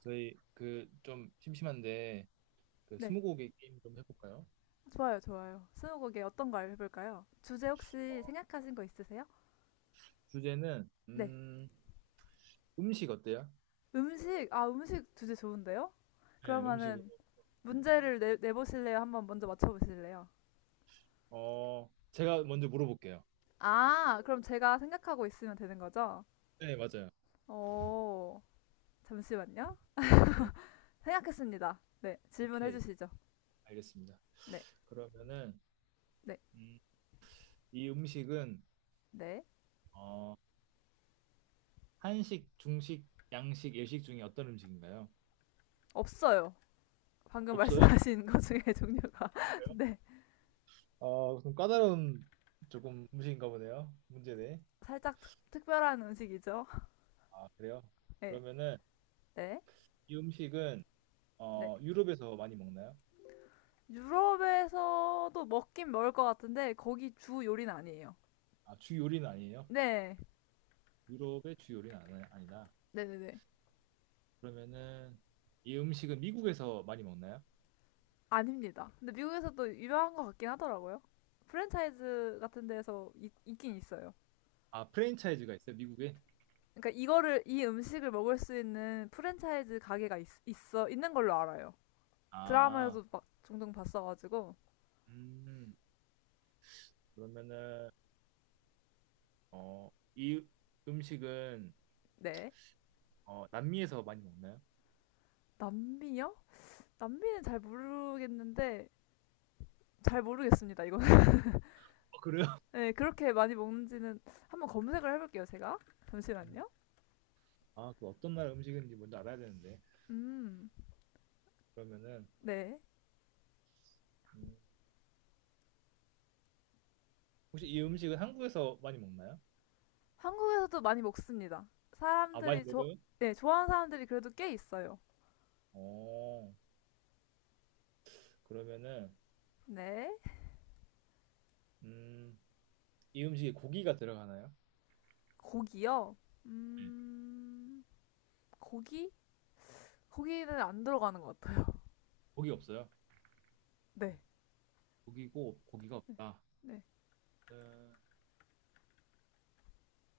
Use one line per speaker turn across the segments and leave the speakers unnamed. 저희 좀 심심한데 그
네,
스무고개 게임 좀 해볼까요?
좋아요, 좋아요. 스무고개 어떤 거 해볼까요? 주제 혹시 생각하신 거 있으세요?
주제는
네,
음식 어때요?
음식, 아, 음식 주제 좋은데요?
네, 음식으로.
그러면은
네.
문제를 내보실래요? 한번 먼저 맞춰보실래요?
제가 먼저 물어볼게요.
아, 그럼 제가 생각하고 있으면 되는 거죠?
네, 맞아요.
오, 잠시만요.
네,
생각했습니다. 네, 질문해
오케이,
주시죠.
알겠습니다.
네,
그러면은
네,
음, 이 음식은
네.
어, 한식, 중식, 양식, 일식 중에 어떤 음식인가요?
없어요. 방금
없어요?
말씀하신 것 중에 종류가.
그래요?
네,
어, 좀 까다로운 조금 음식인가 보네요. 문제네.
살짝 특별한 음식이죠?
아, 그래요?
네,
그러면은
네,
이 음식은
네.
유럽에서 많이 먹나요?
유럽에서도 먹긴 먹을 것 같은데 거기 주 요리는 아니에요.
아, 주 요리는 아니에요?
네,
유럽의 주 요리는 아니다.
네네네.
그러면은 이 음식은 미국에서 많이 먹나요?
아닙니다. 근데 미국에서도 유명한 것 같긴 하더라고요. 프랜차이즈 같은 데서 있긴 있어요.
아, 프랜차이즈가 있어요, 미국에?
그러니까 이거를 이 음식을 먹을 수 있는 프랜차이즈 가게가 있, 있어 있는 걸로 알아요.
아,
드라마에도 막 종종 봤어가지고
음, 그러면은 어, 이 음식은
네.
남미에서 많이 먹나요?
남미요? 남미는 잘 모르겠는데 잘 모르겠습니다 이거는.
어, 그래요?
네, 그렇게 많이 먹는지는 한번 검색을 해볼게요 제가.
음.
잠시만요.
아, 그 어떤 나라 음식인지 먼저 알아야 되는데.
음.
그러면은
네.
음, 혹시 이 음식은 한국에서 많이 먹나요?
한국에서도 많이 먹습니다.
아, 많이
사람들이 조,
먹어요?
네, 좋아하는 사람들이 그래도 꽤 있어요.
어, 그러면은
네.
음, 이 음식에 고기가 들어가나요?
고기요. 음, 고기? 고기는 안 들어가는 것 같아요.
고기 없어요.
네.
고기고 고기가 없다.
네.
음,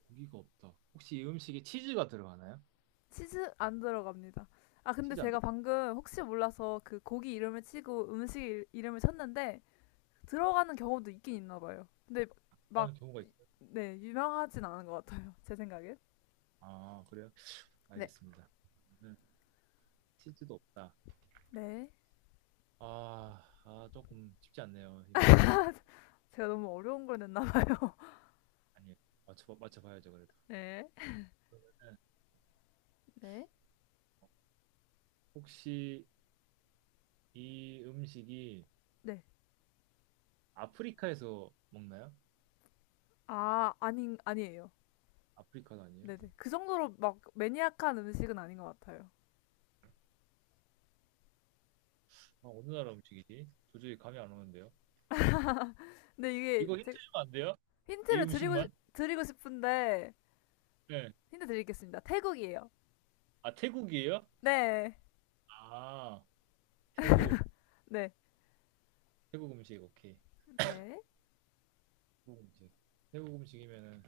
고기가 없다. 혹시 이 음식에 치즈가 들어가나요?
치즈 안 들어갑니다. 아,
아,
근데
치즈 안
제가 방금 혹시 몰라서 그 고기 이름을 치고 음식 이름을 쳤는데 들어가는 경우도 있긴 있나 봐요. 근데
들어가는
막,
경우가 있어요.
네, 유명하진 않은 것 같아요. 제 생각엔.
아, 그래요?
네.
알겠습니다. 그러면은 치즈도 없다.
네.
아, 조금 쉽지 않네요, 이 문제.
제가 너무 어려운 걸 냈나 봐요.
아니, 맞춰봐야죠, 그래도.
네.
그러면은
네.
혹시 이 음식이
네.
아프리카에서 먹나요?
아니에요.
아프리카도 아니에요?
네네. 그 정도로 막 매니악한 음식은 아닌 것 같아요.
아, 어느 나라 음식이지? 도저히 감이 안 오는데요.
근데 이게
이거 힌트
제
주면 안 돼요? 이
힌트를
음식만?
드리고 싶은데,
네.
힌트 드리겠습니다. 태국이에요.
아, 태국이에요?
네.
아, 태국.
네.
태국 음식, 오케이.
네.
태국 음식. 태국 음식이면은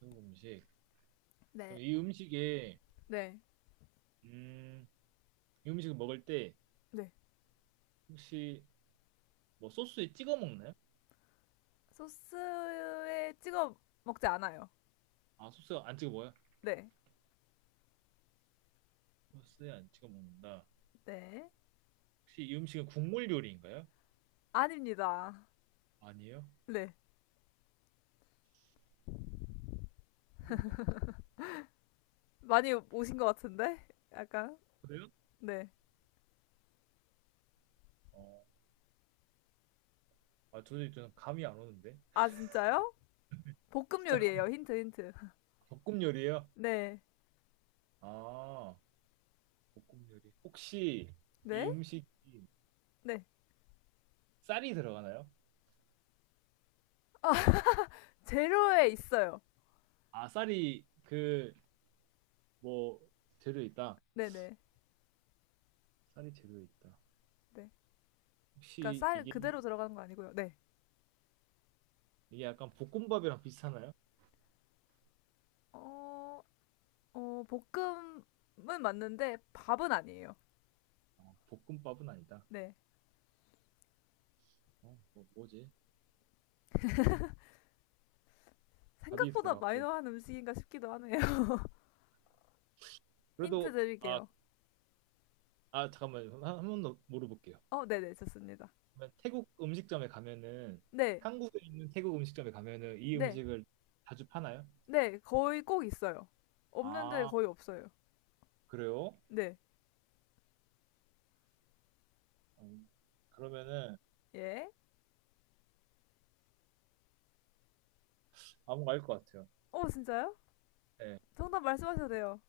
태국 음식.
네.
그럼 이 음식에
네.
음, 이 음식을 먹을 때
네.
혹시 뭐 소스에 찍어 먹나요?
소스에 찍어 먹지 않아요.
아, 소스 안 찍어 먹어요?
네.
소스에 안 찍어 먹는다.
네.
혹시 이 음식은 국물 요리인가요?
아닙니다.
아니에요.
네.
국물 요리도 아니다.
많이 오신 것 같은데? 약간.
그래요?
네.
어, 아, 도저히 저는 감이 안 오는데.
아, 진짜요? 볶음
진짜 감이
요리예요. 힌트, 힌트.
볶음 요리예요?
네.
아, 볶음 요리. 혹시 이
네.
음식이
네.
쌀이 들어가나요?
아, 재료에 있어요.
아, 쌀이 뭐 재료에 있다.
네네.
쌀이 재료에 있다.
네. 그러니까
혹시
쌀 그대로 들어가는 거 아니고요. 네.
이게 약간 볶음밥이랑 비슷하나요?
어, 볶음은 맞는데 밥은 아니에요.
어, 볶음밥은 아니다.
네.
어, 뭐지? 밥이
생각보다
들어갔고
마이너한 음식인가 싶기도 하네요. 힌트
그래도 아,
드릴게요.
아 잠깐만 한번더 물어볼게요.
네네, 좋습니다.
그러면 태국 음식점에 가면은
네,
한국에 있는 태국 음식점에 가면은 이
네,
음식을 자주 파나요?
네, 거의 꼭 있어요. 없는데
아
거의 없어요.
그래요?
네,
음, 그러면은
예.
아무 거알것 같아요.
어, 진짜요?
네,
정답 말씀하셔도 돼요.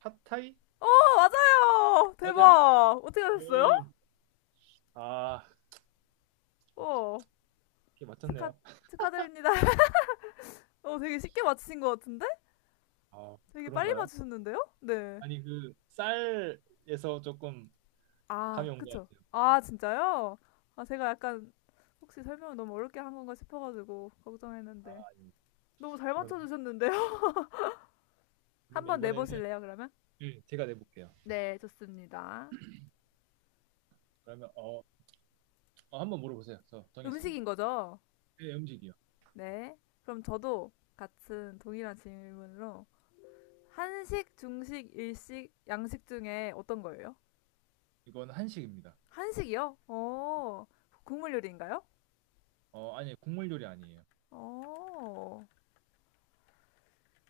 팟타이
어, 맞아요!
맞아요?
대박! 어떻게 하셨어요?
오, 아
어,
어떻게
축하,
맞췄네요.
축하드립니다. 어, 되게 쉽게 맞추신 것 같은데?
아
되게 빨리
그런가요?
맞추셨는데요? 네.
아니 그 쌀에서 조금 감이
아,
온 것
그쵸.
같아요.
아, 진짜요? 아, 제가 약간 혹시 설명을 너무 어렵게 한 건가 싶어가지고
아,
걱정했는데.
예.
너무 잘
그럼,
맞춰주셨는데요?
그러면
한번
이번에는
내보실래요, 그러면?
예, 제가 내볼게요.
네, 좋습니다.
그러면 어, 한번 물어보세요. 저
음식인
정했습니다.
거죠?
네, 음식이요.
네. 그럼 저도 같은 동일한 질문으로 한식, 중식, 일식, 양식 중에 어떤 거예요?
이건 한식입니다.
한식이요? 어, 국물 요리인가요?
어, 아니, 국물 요리 아니에요.
어.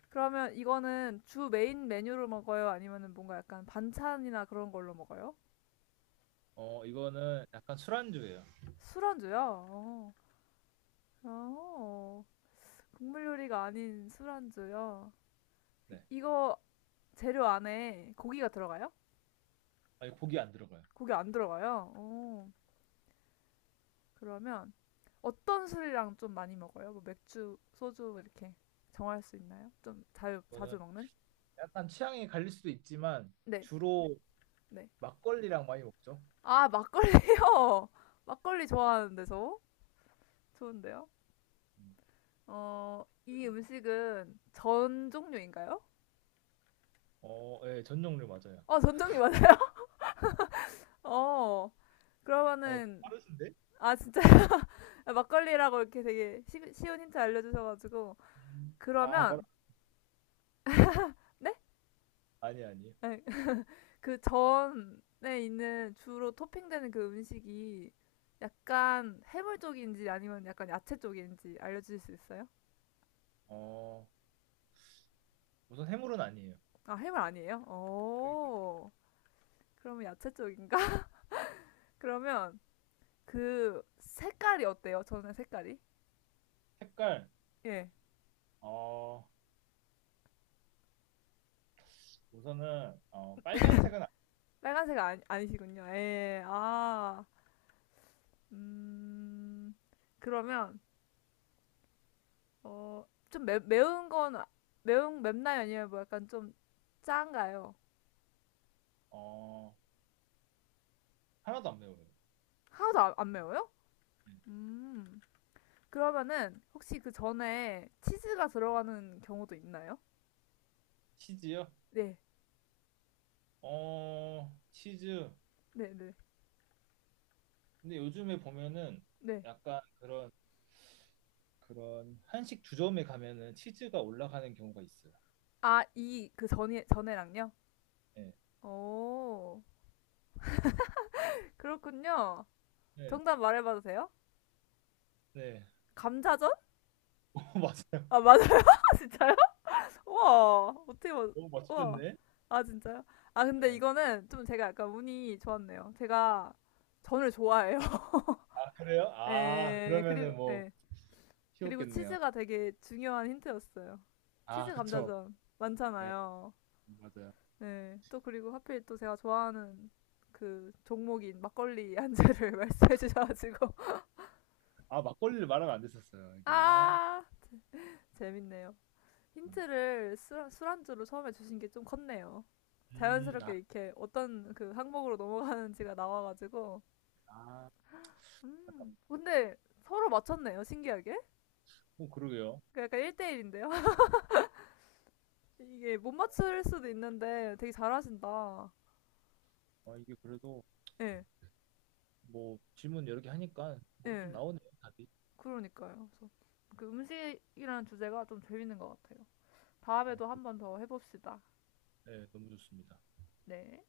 그러면 이거는 주 메인 메뉴로 먹어요? 아니면은 뭔가 약간 반찬이나 그런 걸로 먹어요?
어, 이거는 약간 술안주예요.
술안주요? 어. 어. 국물 요리가 아닌 술안주요.
네.
이거 재료 안에 고기가 들어가요?
아니, 고기 안 들어가요.
고기 안 들어가요? 어. 그러면 어떤 술이랑 좀 많이 먹어요? 뭐 맥주, 소주 이렇게 정할 수 있나요? 좀 자주
이거는
먹는?
약간 취향이 갈릴 수도 있지만
네,
주로
네.
막걸리랑 많이 먹죠.
아, 막걸리요! 막걸리 좋아하는데 저? 좋은데요?
음,
어, 이
막걸리.
음식은 전 종류인가요?
어, 예, 전 종류 맞아요.
어, 전 종류 맞아요? 어,
어,
그러면은,
빠르신데?
아, 진짜, 막걸리라고 이렇게 되게 쉬운 힌트 알려주셔가지고.
아, 바로
그러면, 네?
아니, 아니에요.
네. 그 전에 있는 주로 토핑되는 그 음식이 약간 해물 쪽인지 아니면 약간 야채 쪽인지 알려주실 수 있어요?
어, 우선 해물은 아니에요.
아, 해물 아니에요?
여기까지.
오, 그러면 야채 쪽인가? 그러면 그 색깔이 어때요? 저는 색깔이?
색깔,
예.
어, 우선은 빨간색은
빨간색 아니, 아니시군요. 예, 예. 아, 음, 그러면, 어, 좀 매운 건, 매운, 맵나요? 아니면 뭐 약간 좀 짠가요?
어, 하나도 안 매워요.
하나도 안 매워요?
음.
음, 그러면은, 혹시 그 전에 치즈가 들어가는 경우도 있나요?
치즈요?
네,
어, 치즈.
네, 네,
근데 요즘에 보면은
네.
약간 그런 그런 한식 주점에 가면은 치즈가 올라가는 경우가 있어요.
아, 이, 그 전에, 전에랑요?
네,
오, 그렇군요.
네,
정답 말해봐도 돼요?
네.
감자전?
맞아요.
아, 맞아요, 진짜. 우와, 어떻게, 맞...
너무
우와.
맞추셨네.
아, 진짜요? 아, 근데
네.
이거는 좀 제가 약간 운이 좋았네요. 제가 전을 좋아해요.
아, 그래요? 아,
예,
그러면은
그리고,
뭐
예. 그리고
쉬웠겠네요.
치즈가 되게 중요한 힌트였어요.
아,
치즈
그쵸.
감자전
네,
많잖아요.
맞아요.
네. 또 그리고 하필 또 제가 좋아하는 그 종목인 막걸리 안주를 말씀해 주셔가지고.
아, 막걸리를 말하면 안 됐었어요. 이거 아,
아! 재밌네요. 힌트를 술안주로 처음에 주신 게 좀 컸네요.
아,
자연스럽게 이렇게 어떤 그 항목으로 넘어가는지가 나와가지고.
아,
음.
잠깐만.
근데 서로 맞췄네요, 신기하게.
어, 그러게요.
그 약간 1대1인데요? 이게 못 맞출 수도 있는데 되게 잘하신다.
아, 이게 그래도
예,
뭐 질문 여러 개 하니까 뭐 좀
예.
나오네요 답이.
그러니까요. 그래서 그 음식이라는 주제가 좀 재밌는 것 같아요.
네,
다음에도 한 번 더 해봅시다.
네, 너무 좋습니다.
네.